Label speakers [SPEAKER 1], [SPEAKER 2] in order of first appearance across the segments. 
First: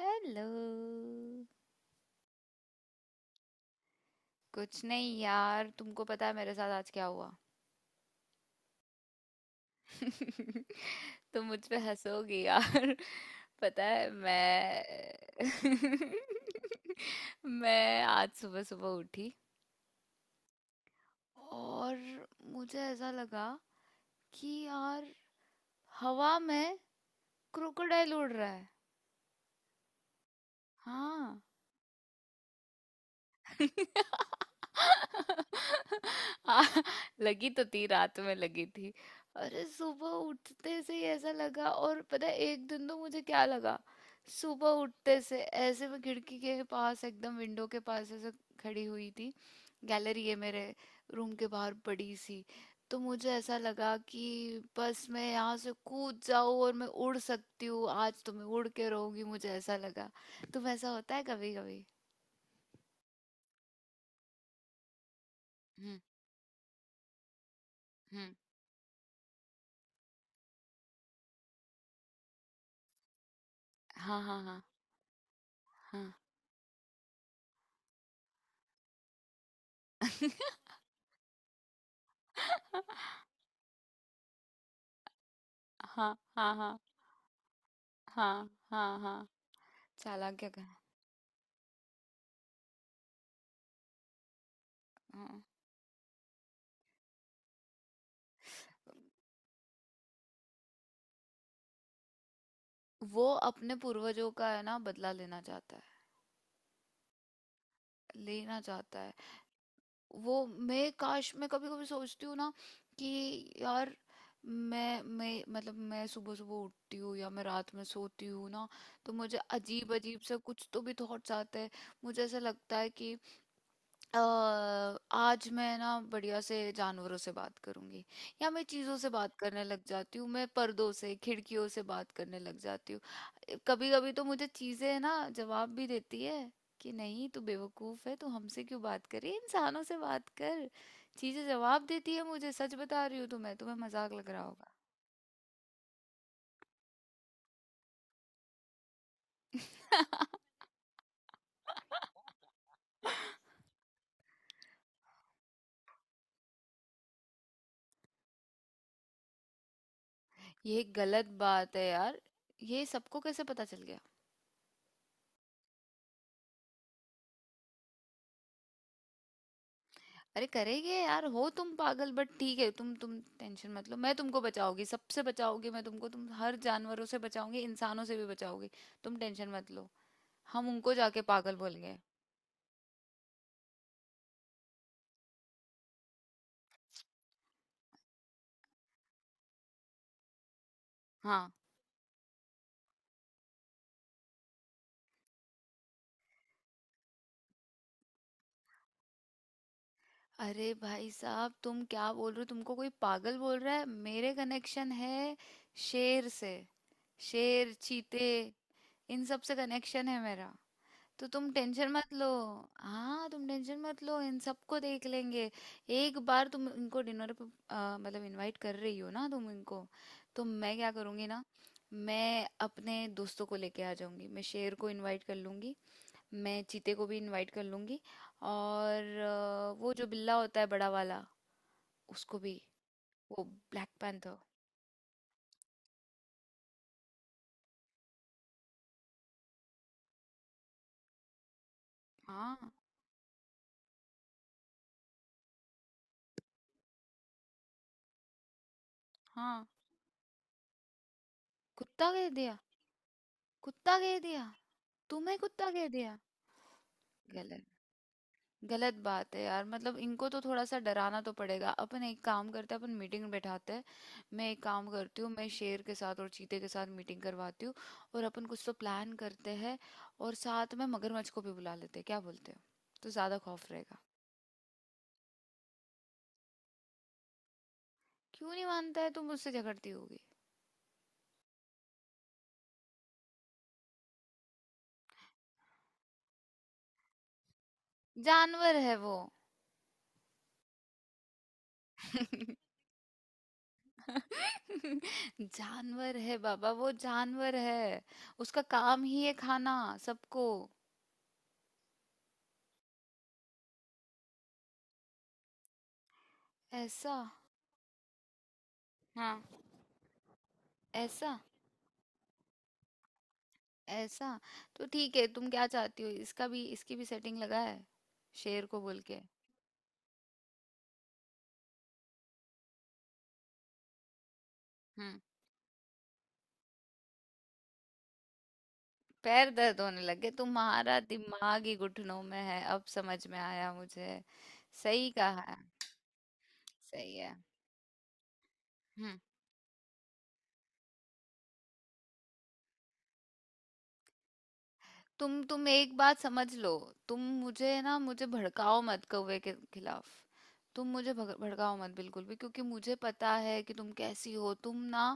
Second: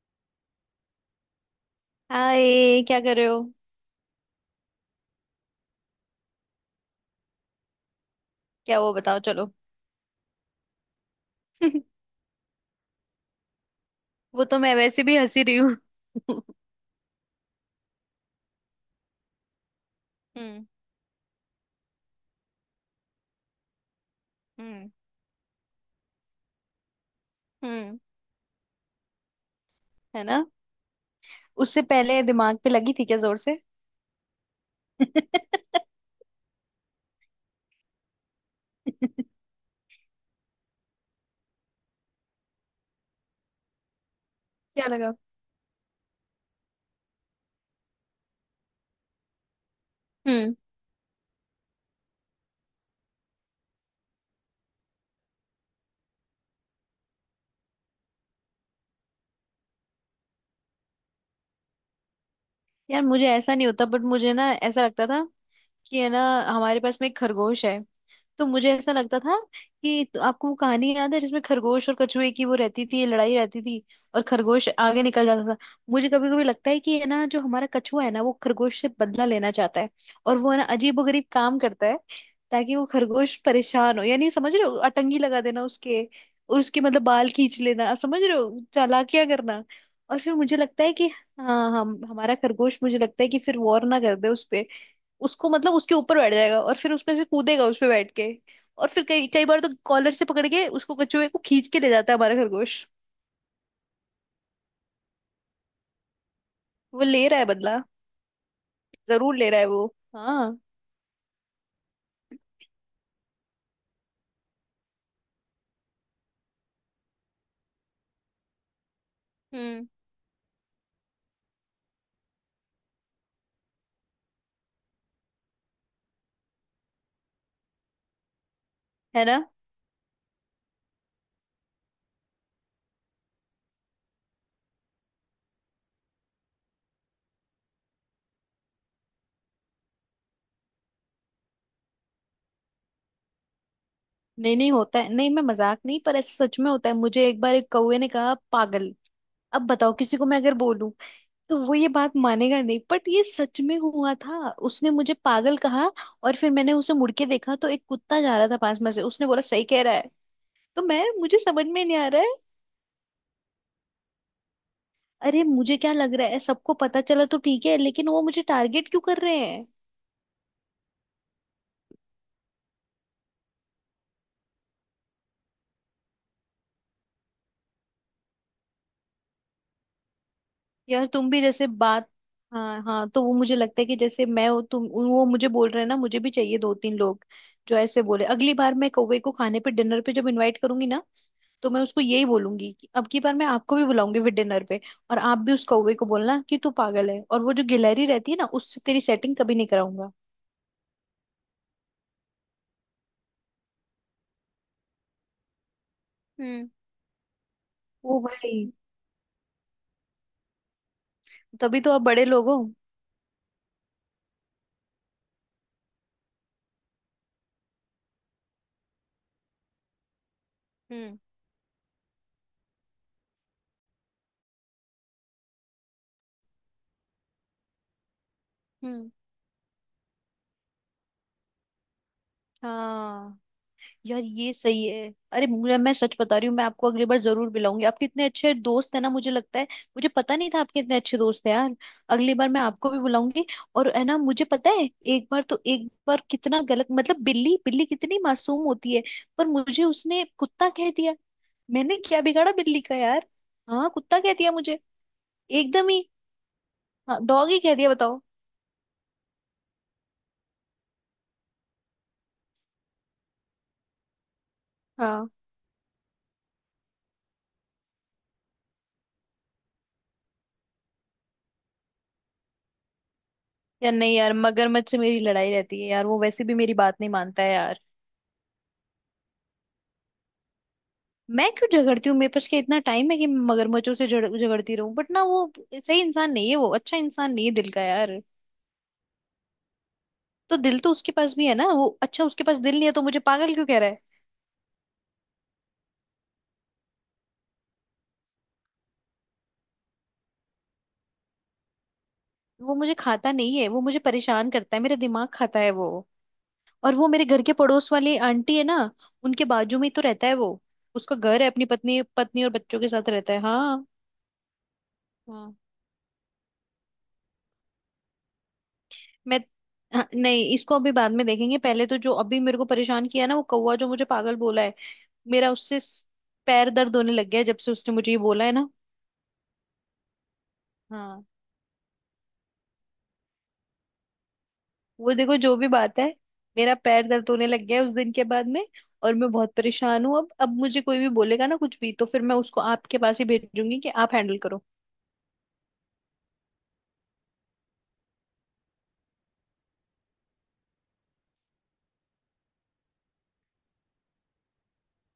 [SPEAKER 1] Hello.
[SPEAKER 2] Hi, क्या कर रहे हो?
[SPEAKER 1] कुछ नहीं यार, तुमको पता है मेरे साथ आज क्या हुआ?
[SPEAKER 2] क्या? वो बताओ चलो।
[SPEAKER 1] तुम मुझ पे हंसोगी यार। पता है
[SPEAKER 2] वो तो मैं
[SPEAKER 1] मैं
[SPEAKER 2] वैसे भी हंसी रही हूँ।
[SPEAKER 1] मैं आज सुबह सुबह उठी,
[SPEAKER 2] हम्म।
[SPEAKER 1] और मुझे ऐसा लगा कि
[SPEAKER 2] हम्म।
[SPEAKER 1] यार, हवा में
[SPEAKER 2] हम्म।
[SPEAKER 1] क्रोकोडाइल उड़ रहा है।
[SPEAKER 2] है ना?
[SPEAKER 1] हाँ।
[SPEAKER 2] उससे पहले दिमाग पे लगी थी क्या जोर से?
[SPEAKER 1] आ, लगी तो थी, रात में लगी थी। अरे सुबह उठते से ही ऐसा लगा। और पता है, एक दिन तो मुझे क्या लगा, सुबह
[SPEAKER 2] क्या लगा?
[SPEAKER 1] उठते से ऐसे मैं खिड़की के पास, एकदम विंडो के पास ऐसे खड़ी हुई थी। गैलरी है
[SPEAKER 2] हम्म।
[SPEAKER 1] मेरे रूम के बाहर बड़ी सी। तो मुझे ऐसा लगा कि बस मैं यहाँ से कूद जाऊँ, और मैं उड़ सकती हूँ, आज तो मैं उड़ के रहूंगी। मुझे ऐसा लगा। तुम, ऐसा होता है कभी कभी?
[SPEAKER 2] यार, मुझे ऐसा नहीं होता, बट मुझे ना ऐसा लगता था
[SPEAKER 1] हम्म।
[SPEAKER 2] कि है ना, हमारे पास में एक खरगोश है। तो मुझे ऐसा लगता था कि, तो आपको वो कहानी याद है जिसमें खरगोश और कछुए की वो रहती थी, लड़ाई रहती थी।
[SPEAKER 1] हाँ,
[SPEAKER 2] और
[SPEAKER 1] हाँ, हाँ,
[SPEAKER 2] खरगोश आगे निकल जाता था। मुझे
[SPEAKER 1] हाँ।
[SPEAKER 2] कभी कभी लगता है कि ये ना, जो हमारा कछुआ है ना, वो खरगोश से बदला लेना चाहता है। और वो है ना, अजीबोगरीब काम करता है। ताकि वो खरगोश परेशान हो, यानी समझ रहे हो, अटंगी लगा देना उसके।
[SPEAKER 1] हाँ, हाँ, हाँ,
[SPEAKER 2] उसके मतलब बाल खींच लेना, आप समझ रहे
[SPEAKER 1] हाँ,
[SPEAKER 2] हो,
[SPEAKER 1] हाँ,
[SPEAKER 2] चालाकियां
[SPEAKER 1] हाँ।
[SPEAKER 2] करना। और फिर
[SPEAKER 1] चालाक्य
[SPEAKER 2] मुझे
[SPEAKER 1] का है।
[SPEAKER 2] लगता है कि, हाँ, हम हमारा खरगोश, मुझे लगता है कि फिर वॉर ना कर दे उस पे।
[SPEAKER 1] हाँ।
[SPEAKER 2] उसको मतलब उसके ऊपर बैठ जाएगा, और फिर उसमें से कूदेगा उस पे बैठ के। और फिर कई कई बार तो कॉलर से पकड़ के उसको, कछुए को, खींच के ले जाता है हमारा खरगोश।
[SPEAKER 1] वो अपने पूर्वजों का है ना, बदला लेना चाहता है,
[SPEAKER 2] वो ले रहा है बदला।
[SPEAKER 1] लेना चाहता है।
[SPEAKER 2] जरूर ले रहा है वो।
[SPEAKER 1] वो,
[SPEAKER 2] हाँ।
[SPEAKER 1] मैं काश, मैं कभी कभी सोचती हूँ ना कि यार, मैं मतलब मैं सुबह सुबह उठती हूँ, या मैं रात में सोती हूँ ना, तो मुझे
[SPEAKER 2] हम्म।
[SPEAKER 1] अजीब अजीब से कुछ तो भी थॉट्स आते हैं। मुझे ऐसा लगता है कि अ, आज मैं ना बढ़िया से जानवरों से बात करूंगी, या मैं चीजों से
[SPEAKER 2] है
[SPEAKER 1] बात
[SPEAKER 2] ना?
[SPEAKER 1] करने लग जाती हूँ, मैं पर्दों से, खिड़कियों से बात करने लग जाती हूँ। कभी कभी तो मुझे चीजें ना जवाब भी देती है कि नहीं, तू बेवकूफ है, तू हमसे क्यों बात कर रही है, इंसानों से बात कर। चीजें जवाब देती है मुझे, सच बता रही हूँ। तुम्हें तुम्हें मजाक लग रहा
[SPEAKER 2] नहीं,
[SPEAKER 1] होगा।
[SPEAKER 2] नहीं होता है। नहीं, मैं मजाक नहीं, पर ऐसा सच में होता है। मुझे एक बार एक कौवे ने कहा पागल। अब बताओ, किसी को मैं अगर बोलूं तो वो ये बात मानेगा नहीं, बट ये सच में हुआ था। उसने मुझे पागल कहा। और फिर मैंने उसे मुड़ के देखा तो एक कुत्ता जा रहा था पास में से, उसने बोला सही कह रहा है। तो
[SPEAKER 1] ये
[SPEAKER 2] मैं
[SPEAKER 1] गलत
[SPEAKER 2] मुझे समझ
[SPEAKER 1] बात
[SPEAKER 2] में
[SPEAKER 1] है
[SPEAKER 2] नहीं आ
[SPEAKER 1] यार।
[SPEAKER 2] रहा है।
[SPEAKER 1] ये सबको कैसे पता चल गया?
[SPEAKER 2] अरे, मुझे क्या लग रहा है, सबको पता चला तो ठीक है, लेकिन वो मुझे टारगेट क्यों कर रहे हैं?
[SPEAKER 1] अरे करेंगे यार, हो तुम पागल। बट ठीक है, तुम टेंशन मत लो, मैं तुमको बचाऊंगी, सबसे बचाऊंगी मैं तुमको। तुम हर जानवरों से बचाऊंगी, इंसानों से भी बचाऊंगी। तुम टेंशन मत लो। हम उनको
[SPEAKER 2] यार,
[SPEAKER 1] जाके
[SPEAKER 2] तुम भी
[SPEAKER 1] पागल
[SPEAKER 2] जैसे
[SPEAKER 1] बोल गए।
[SPEAKER 2] बात। हाँ, हाँ। तो वो मुझे लगता है कि जैसे मैं हूँ, तुम वो मुझे बोल रहे हैं ना, मुझे भी चाहिए दो तीन लोग। जो ऐसे बोले। अगली बार मैं कौवे को खाने पे डिनर पे जब इनवाइट करूंगी ना।
[SPEAKER 1] हाँ।
[SPEAKER 2] तो मैं उसको यही बोलूंगी कि अब की बार मैं आपको भी बुलाऊंगी फिर डिनर पे। और आप भी उस कौवे को बोलना कि तू पागल है, और वो जो गिलहरी रहती है ना, उससे तेरी सेटिंग कभी नहीं कराऊंगा।
[SPEAKER 1] अरे भाई साहब, तुम क्या बोल रहे हो? तुमको कोई पागल बोल रहा है? मेरे कनेक्शन है शेर से।
[SPEAKER 2] हम्म।
[SPEAKER 1] शेर,
[SPEAKER 2] ओ
[SPEAKER 1] चीते,
[SPEAKER 2] भाई।
[SPEAKER 1] इन सब से कनेक्शन है मेरा, तो तुम
[SPEAKER 2] तभी
[SPEAKER 1] टेंशन
[SPEAKER 2] तो आप
[SPEAKER 1] मत
[SPEAKER 2] बड़े
[SPEAKER 1] लो।
[SPEAKER 2] लोग हो।
[SPEAKER 1] हाँ, तुम टेंशन मत लो, इन सबको देख लेंगे। एक बार तुम इनको डिनर पे मतलब इनवाइट कर रही हो ना तुम इनको, तो मैं क्या
[SPEAKER 2] हम्म।
[SPEAKER 1] करूँगी ना, मैं अपने दोस्तों को लेके आ जाऊंगी। मैं शेर को इनवाइट कर लूंगी, मैं चीते को भी इनवाइट कर लूंगी,
[SPEAKER 2] हम्म।
[SPEAKER 1] और वो जो बिल्ला होता है बड़ा वाला, उसको भी।
[SPEAKER 2] हाँ।
[SPEAKER 1] वो ब्लैक
[SPEAKER 2] यार,
[SPEAKER 1] पैंथर।
[SPEAKER 2] ये सही है! अरे, मुझे मैं सच बता रही हूँ, मैं आपको अगली बार जरूर मिलाऊंगी। आपके इतने अच्छे दोस्त हैं ना, मुझे लगता है। मुझे पता नहीं था आपके इतने अच्छे दोस्त हैं, यार। अगली बार मैं
[SPEAKER 1] हाँ,
[SPEAKER 2] आपको भी बुलाऊंगी। और है ना, मुझे पता है, एक बार तो, एक बार कितना गलत, मतलब बिल्ली, बिल्ली कितनी मासूम होती है। पर
[SPEAKER 1] हाँ।
[SPEAKER 2] मुझे उसने कुत्ता कह दिया! मैंने
[SPEAKER 1] कुत्ता
[SPEAKER 2] क्या
[SPEAKER 1] कह
[SPEAKER 2] बिगाड़ा
[SPEAKER 1] दिया?
[SPEAKER 2] बिल्ली का, यार। हाँ,
[SPEAKER 1] कुत्ता कह
[SPEAKER 2] कुत्ता कह
[SPEAKER 1] दिया?
[SPEAKER 2] दिया मुझे।
[SPEAKER 1] तुम्हें कुत्ता कह
[SPEAKER 2] एकदम ही।
[SPEAKER 1] दिया?
[SPEAKER 2] हाँ, डॉग ही
[SPEAKER 1] गलत।
[SPEAKER 2] कह दिया, बताओ।
[SPEAKER 1] गलत बात है यार। मतलब इनको तो थोड़ा सा डराना तो पड़ेगा। अपन एक काम करते हैं, अपन मीटिंग बैठाते हैं। मैं एक काम करती
[SPEAKER 2] हाँ।
[SPEAKER 1] हूँ, मैं शेर के साथ और चीते के साथ मीटिंग करवाती हूँ, और अपन कुछ तो प्लान करते हैं, और साथ में मगरमच्छ को भी बुला लेते हैं। क्या बोलते हो? तो ज्यादा खौफ
[SPEAKER 2] यार,
[SPEAKER 1] रहेगा।
[SPEAKER 2] नहीं, यार, मगरमच्छ से मेरी लड़ाई रहती है, यार। वो वैसे भी मेरी बात नहीं मानता है, यार।
[SPEAKER 1] क्यों नहीं मानता है? तुम मुझसे झगड़ती होगी।
[SPEAKER 2] मैं क्यों झगड़ती हूँ? मेरे पास क्या इतना टाइम है कि मैं मगरमच्छों से झड़ झगड़ती रहूं? बट ना वो। सही इंसान नहीं है वो। अच्छा इंसान नहीं है दिल का, यार।
[SPEAKER 1] जानवर है वो।
[SPEAKER 2] तो दिल तो उसके पास भी है ना। वो अच्छा, उसके पास दिल नहीं है तो मुझे पागल क्यों कह रहा है?
[SPEAKER 1] जानवर है बाबा, वो जानवर है। उसका काम ही है खाना सबको।
[SPEAKER 2] वो मुझे खाता नहीं है, वो मुझे परेशान करता है। मेरा दिमाग खाता है वो। और वो
[SPEAKER 1] ऐसा?
[SPEAKER 2] मेरे घर के पड़ोस वाली आंटी है ना,
[SPEAKER 1] हाँ।
[SPEAKER 2] उनके बाजू में ही तो रहता है वो। उसका
[SPEAKER 1] ऐसा?
[SPEAKER 2] घर है, अपनी पत्नी पत्नी और बच्चों के साथ रहता है। हाँ।
[SPEAKER 1] ऐसा? तो ठीक है, तुम
[SPEAKER 2] हाँ।
[SPEAKER 1] क्या चाहती हो, इसका भी, इसकी भी सेटिंग लगा है, शेर को बोल के?
[SPEAKER 2] मैं हाँ, नहीं, इसको अभी बाद में देखेंगे। पहले तो जो अभी मेरे को परेशान किया ना, वो कौवा जो मुझे पागल बोला है।
[SPEAKER 1] हम्म।
[SPEAKER 2] मेरा उससे स- पैर दर्द होने लग गया है जब से उसने मुझे ये बोला है ना।
[SPEAKER 1] पैर दर्द होने लगे? तुम्हारा
[SPEAKER 2] हाँ,
[SPEAKER 1] दिमाग ही घुटनों में है, अब समझ में आया मुझे। सही
[SPEAKER 2] वो देखो,
[SPEAKER 1] कहा
[SPEAKER 2] जो
[SPEAKER 1] है।
[SPEAKER 2] भी बात है, मेरा पैर
[SPEAKER 1] सही
[SPEAKER 2] दर्द
[SPEAKER 1] है।
[SPEAKER 2] होने लग गया है उस दिन के बाद में। और
[SPEAKER 1] हम्म।
[SPEAKER 2] मैं बहुत परेशान हूँ। अब मुझे कोई भी बोलेगा ना कुछ भी, तो फिर मैं उसको आपके पास ही भेजूंगी कि आप हैंडल करो।
[SPEAKER 1] तुम एक बात समझ लो, तुम मुझे ना, मुझे भड़काओ मत कौवे के खिलाफ। तुम मुझे भड़काओ मत बिल्कुल भी, क्योंकि मुझे पता है कि तुम कैसी हो। तुम ना,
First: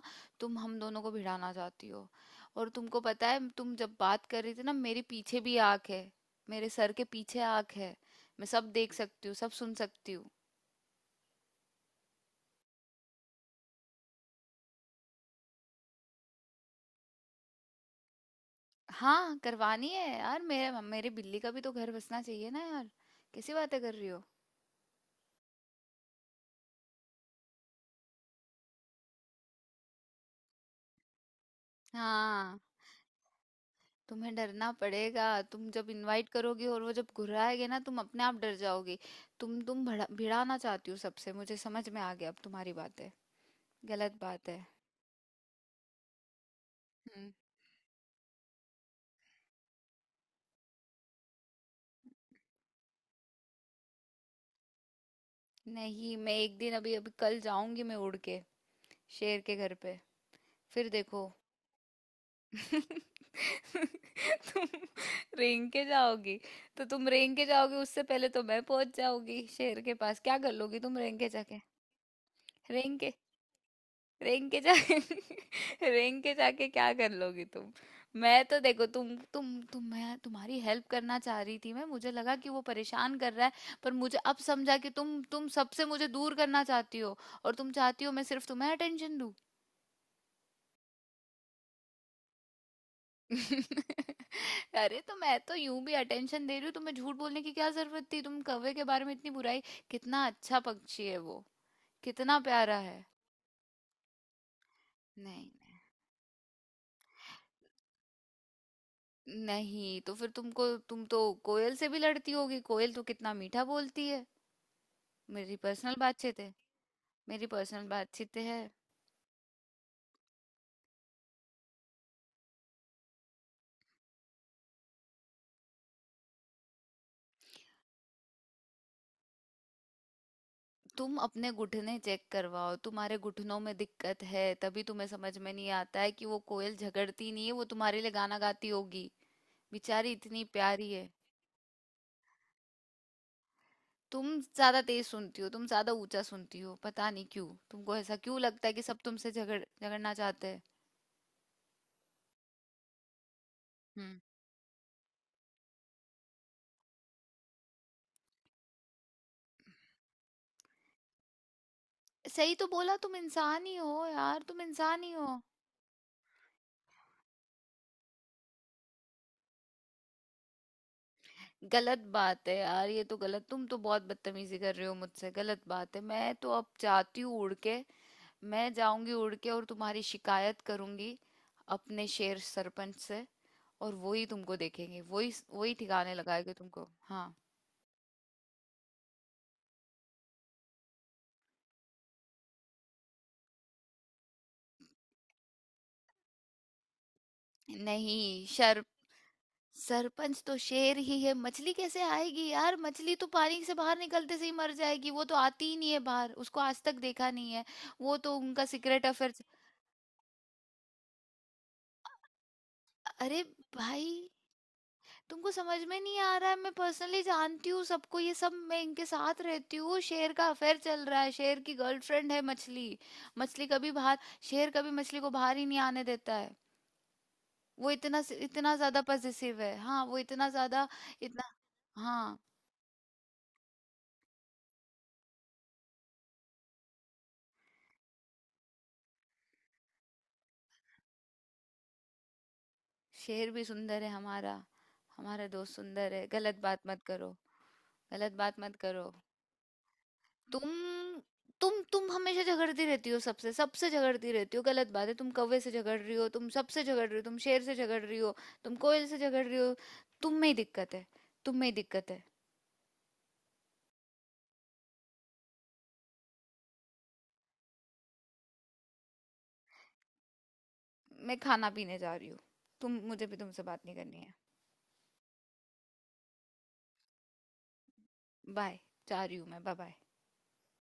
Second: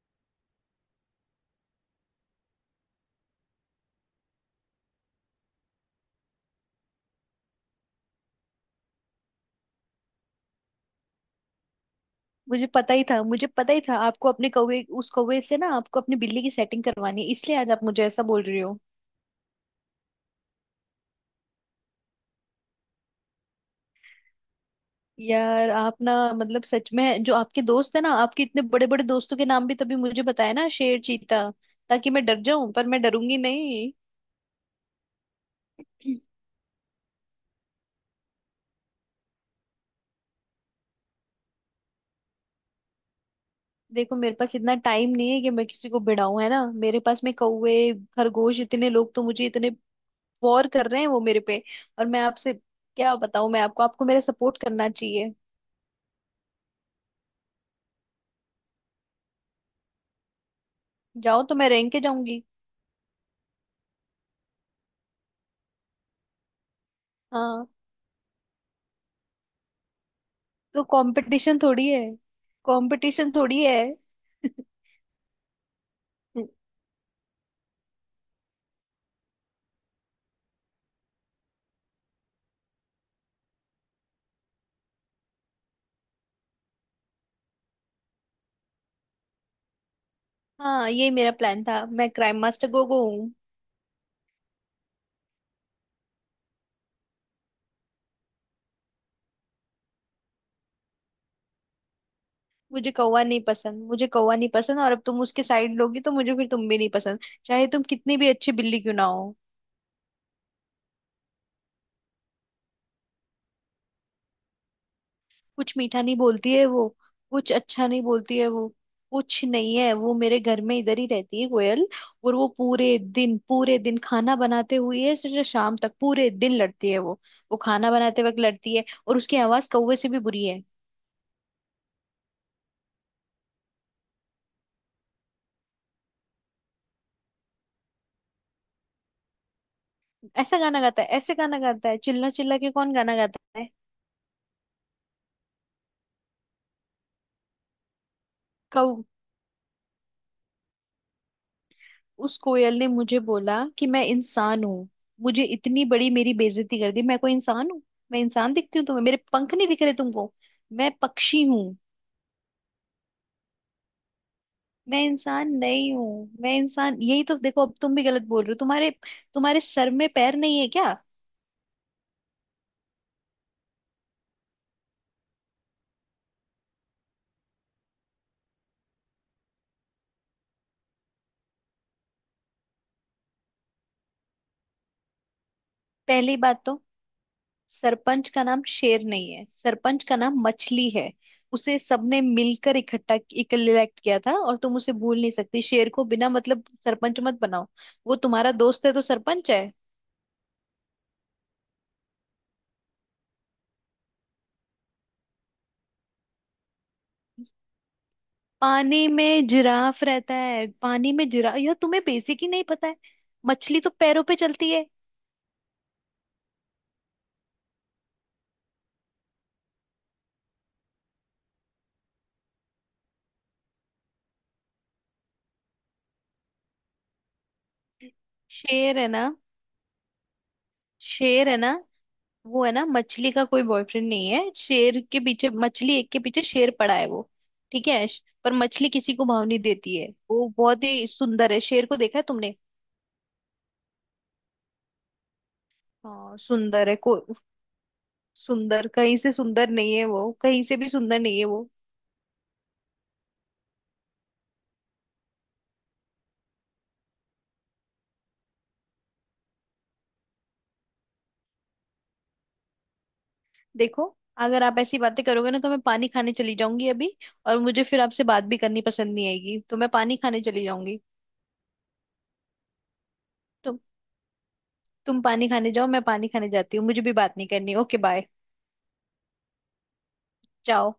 [SPEAKER 1] तुम हम दोनों को भिड़ाना चाहती हो। और तुमको पता है, तुम जब बात कर रही थी ना, मेरे पीछे भी आँख है। मेरे सर के पीछे आँख है। मैं सब देख सकती हूँ, सब सुन सकती हूँ।
[SPEAKER 2] मुझे पता ही था, मुझे पता ही था आपको अपने कौवे उस कौवे से ना, आपको अपनी बिल्ली की सेटिंग करवानी है, इसलिए आज आप मुझे ऐसा बोल रही हो।
[SPEAKER 1] हाँ, करवानी है यार, मेरे मेरे बिल्ली का भी तो घर बसना चाहिए ना यार। कैसी बातें कर रही हो?
[SPEAKER 2] यार आप ना, मतलब सच में जो आपके दोस्त है ना, आपके इतने बड़े बड़े दोस्तों के नाम भी तभी मुझे बताया ना, शेर, चीता, ताकि मैं डर
[SPEAKER 1] हाँ,
[SPEAKER 2] जाऊं, पर मैं डरूंगी नहीं।
[SPEAKER 1] तुम्हें डरना पड़ेगा। तुम जब इनवाइट करोगी और वो जब घुर्राएंगे ना, तुम अपने आप डर जाओगी। तुम भड़ा भिड़ाना चाहती हो सबसे, मुझे समझ में आ गया अब तुम्हारी बातें।
[SPEAKER 2] देखो,
[SPEAKER 1] गलत
[SPEAKER 2] मेरे
[SPEAKER 1] बात
[SPEAKER 2] पास
[SPEAKER 1] है।
[SPEAKER 2] इतना टाइम नहीं है कि मैं किसी को भिड़ाऊं, है ना? मेरे पास
[SPEAKER 1] हम्म।
[SPEAKER 2] में कौवे, खरगोश, इतने लोग तो, मुझे इतने वॉर कर रहे हैं वो मेरे पे। और मैं आपसे क्या बताऊं मैं आपको, आपको मेरा सपोर्ट करना चाहिए।
[SPEAKER 1] नहीं, मैं एक दिन, अभी अभी, कल जाऊंगी मैं उड़ के, शेर के घर पे। फिर देखो।
[SPEAKER 2] जाओ, तो मैं रैंक के जाऊंगी।
[SPEAKER 1] तुम रेंग के जाओगी? तो तुम रेंग के
[SPEAKER 2] हाँ,
[SPEAKER 1] जाओगी, उससे पहले तो मैं पहुंच जाऊंगी शेर के पास। क्या कर लोगी
[SPEAKER 2] तो
[SPEAKER 1] तुम रेंग के
[SPEAKER 2] कंपटीशन
[SPEAKER 1] जाके?
[SPEAKER 2] थोड़ी है,
[SPEAKER 1] रेंग के,
[SPEAKER 2] कंपटीशन थोड़ी है।
[SPEAKER 1] रेंग के जा। रेंग के जाके क्या कर लोगी तुम? मैं तो देखो, तुम मैं तुम्हारी हेल्प करना चाह रही थी। मैं मुझे लगा कि वो परेशान कर रहा है। पर मुझे अब समझा कि तुम सबसे मुझे दूर करना चाहती हो, और तुम चाहती हो मैं सिर्फ तुम्हें अटेंशन दूं।
[SPEAKER 2] हाँ, ये मेरा प्लान था, मैं क्राइम मास्टर गोगो हूँ।
[SPEAKER 1] अरे तो मैं तो यूं भी अटेंशन दे रही हूँ तुम्हें, झूठ बोलने की क्या जरूरत थी? तुम कौवे के बारे में इतनी बुराई। कितना अच्छा पक्षी है वो, कितना प्यारा
[SPEAKER 2] मुझे
[SPEAKER 1] है।
[SPEAKER 2] कौवा नहीं पसंद, मुझे कौवा नहीं पसंद। और अब तुम उसके
[SPEAKER 1] नहीं।
[SPEAKER 2] साइड लोगी तो मुझे फिर तुम भी नहीं पसंद। चाहे तुम कितनी भी अच्छी बिल्ली क्यों ना हो।
[SPEAKER 1] नहीं, तो फिर तुमको, तुम तो कोयल से भी लड़ती होगी। कोयल तो कितना मीठा बोलती है। मेरी
[SPEAKER 2] कुछ
[SPEAKER 1] पर्सनल
[SPEAKER 2] मीठा नहीं
[SPEAKER 1] बातचीत
[SPEAKER 2] बोलती
[SPEAKER 1] है।
[SPEAKER 2] है वो।
[SPEAKER 1] मेरी
[SPEAKER 2] कुछ अच्छा
[SPEAKER 1] पर्सनल
[SPEAKER 2] नहीं
[SPEAKER 1] बातचीत
[SPEAKER 2] बोलती है
[SPEAKER 1] है।
[SPEAKER 2] वो। कुछ नहीं है वो। मेरे घर में इधर ही रहती है कोयल। और वो पूरे दिन, पूरे दिन खाना बनाते हुए से शाम तक पूरे दिन लड़ती है वो। वो खाना बनाते वक्त लड़ती है, और उसकी आवाज कौवे से भी बुरी है।
[SPEAKER 1] तुम अपने घुटने चेक करवाओ, तुम्हारे घुटनों में दिक्कत है। तभी तुम्हें समझ में नहीं आता है कि वो कोयल झगड़ती नहीं है, वो तुम्हारे लिए गाना गाती होगी। बेचारी इतनी
[SPEAKER 2] ऐसा गाना
[SPEAKER 1] प्यारी
[SPEAKER 2] गाता है,
[SPEAKER 1] है।
[SPEAKER 2] ऐसे गाना गाता है, चिल्ला चिल्ला के कौन गाना गाता है?
[SPEAKER 1] तुम ज्यादा तेज सुनती हो, तुम ज्यादा ऊंचा सुनती हो। पता नहीं क्यों तुमको ऐसा क्यों लगता है कि
[SPEAKER 2] कौ
[SPEAKER 1] सब तुमसे झगड़ना चाहते हैं।
[SPEAKER 2] उस कोयल ने मुझे बोला कि मैं
[SPEAKER 1] हम्म।
[SPEAKER 2] इंसान हूँ। मुझे इतनी बड़ी मेरी बेइज्जती कर दी! मैं कोई इंसान हूँ? मैं इंसान दिखती हूँ तुम्हें? मेरे पंख नहीं दिख रहे तुमको? मैं पक्षी हूँ।
[SPEAKER 1] सही तो बोला, तुम इंसान ही हो यार, तुम
[SPEAKER 2] मैं
[SPEAKER 1] इंसान ही हो।
[SPEAKER 2] इंसान नहीं हूँ। मैं इंसान यही तो देखो, अब तुम भी गलत बोल रहे हो। तुम्हारे तुम्हारे सर में पैर नहीं है क्या?
[SPEAKER 1] गलत बात है यार, ये तो गलत। तुम तो बहुत बदतमीजी कर रहे हो मुझसे। गलत बात है। मैं तो अब जाती हूँ उड़ के। मैं जाऊंगी उड़ के, और तुम्हारी शिकायत करूंगी अपने शेर सरपंच से। और वो ही तुमको देखेंगे, वही वही ठिकाने
[SPEAKER 2] पहली
[SPEAKER 1] लगाएंगे
[SPEAKER 2] बात तो,
[SPEAKER 1] तुमको। हाँ।
[SPEAKER 2] सरपंच का नाम शेर नहीं है, सरपंच का नाम मछली है। उसे सबने मिलकर इकट्ठा इलेक्ट किया था, और तुम उसे भूल नहीं सकती। शेर को बिना मतलब सरपंच मत बनाओ। वो
[SPEAKER 1] नहीं,
[SPEAKER 2] तुम्हारा
[SPEAKER 1] शर
[SPEAKER 2] दोस्त है तो सरपंच है?
[SPEAKER 1] सरपंच तो शेर ही है, मछली कैसे आएगी यार? मछली तो पानी से बाहर निकलते से ही मर जाएगी, वो तो आती ही नहीं है बाहर, उसको आज तक देखा नहीं है। वो तो उनका सीक्रेट
[SPEAKER 2] पानी
[SPEAKER 1] अफेयर।
[SPEAKER 2] में जिराफ रहता है। पानी में जिरा यह तुम्हें बेसिक ही नहीं पता है।
[SPEAKER 1] अरे
[SPEAKER 2] मछली तो
[SPEAKER 1] भाई,
[SPEAKER 2] पैरों पे चलती है।
[SPEAKER 1] तुमको समझ में नहीं आ रहा है, मैं पर्सनली जानती हूँ सबको। ये सब, मैं इनके साथ रहती हूँ। शेर का अफेयर चल रहा है, शेर की गर्लफ्रेंड है मछली। मछली कभी बाहर, शेर कभी मछली को बाहर ही नहीं आने देता है। वो इतना, इतना
[SPEAKER 2] शेर
[SPEAKER 1] ज्यादा
[SPEAKER 2] है ना?
[SPEAKER 1] पजेसिव है। हाँ, वो इतना ज्यादा,
[SPEAKER 2] शेर
[SPEAKER 1] इतना।
[SPEAKER 2] है ना?
[SPEAKER 1] हाँ,
[SPEAKER 2] वो है ना, मछली का कोई बॉयफ्रेंड नहीं है। शेर के पीछे मछली एक के पीछे शेर पड़ा है वो। ठीक है। पर मछली किसी को भाव नहीं देती है। वो बहुत ही सुंदर है। शेर को देखा है तुमने?
[SPEAKER 1] शेर भी सुंदर है हमारा, हमारा दोस्त सुंदर है,
[SPEAKER 2] हाँ,
[SPEAKER 1] गलत बात
[SPEAKER 2] सुंदर है?
[SPEAKER 1] मत
[SPEAKER 2] को
[SPEAKER 1] करो। गलत बात मत
[SPEAKER 2] सुंदर
[SPEAKER 1] करो।
[SPEAKER 2] कहीं से सुंदर नहीं है वो।
[SPEAKER 1] तुम
[SPEAKER 2] कहीं से भी सुंदर नहीं है वो।
[SPEAKER 1] तुम हमेशा झगड़ती रहती हो सबसे सबसे झगड़ती रहती हो। गलत बात है, तुम कौवे से झगड़ रही हो, तुम सबसे झगड़ रही हो, तुम शेर से झगड़ रही हो, तुम कोयल से झगड़ रही हो। तुम में ही दिक्कत है। तुम में ही दिक्कत है।
[SPEAKER 2] देखो, अगर आप ऐसी बातें करोगे ना तो मैं पानी खाने चली जाऊंगी अभी। और मुझे फिर आपसे बात भी करनी पसंद नहीं आएगी, तो मैं पानी खाने चली जाऊंगी।
[SPEAKER 1] मैं खाना पीने जा रही हूँ। तुम, मुझे भी तुमसे
[SPEAKER 2] तुम
[SPEAKER 1] बात नहीं करनी है।
[SPEAKER 2] तुम पानी खाने जाओ, मैं पानी खाने जाती हूँ, मुझे भी बात नहीं करनी। Okay, bye.
[SPEAKER 1] बाय। जा रही हूँ मैं। Bye, bye.
[SPEAKER 2] जाओ।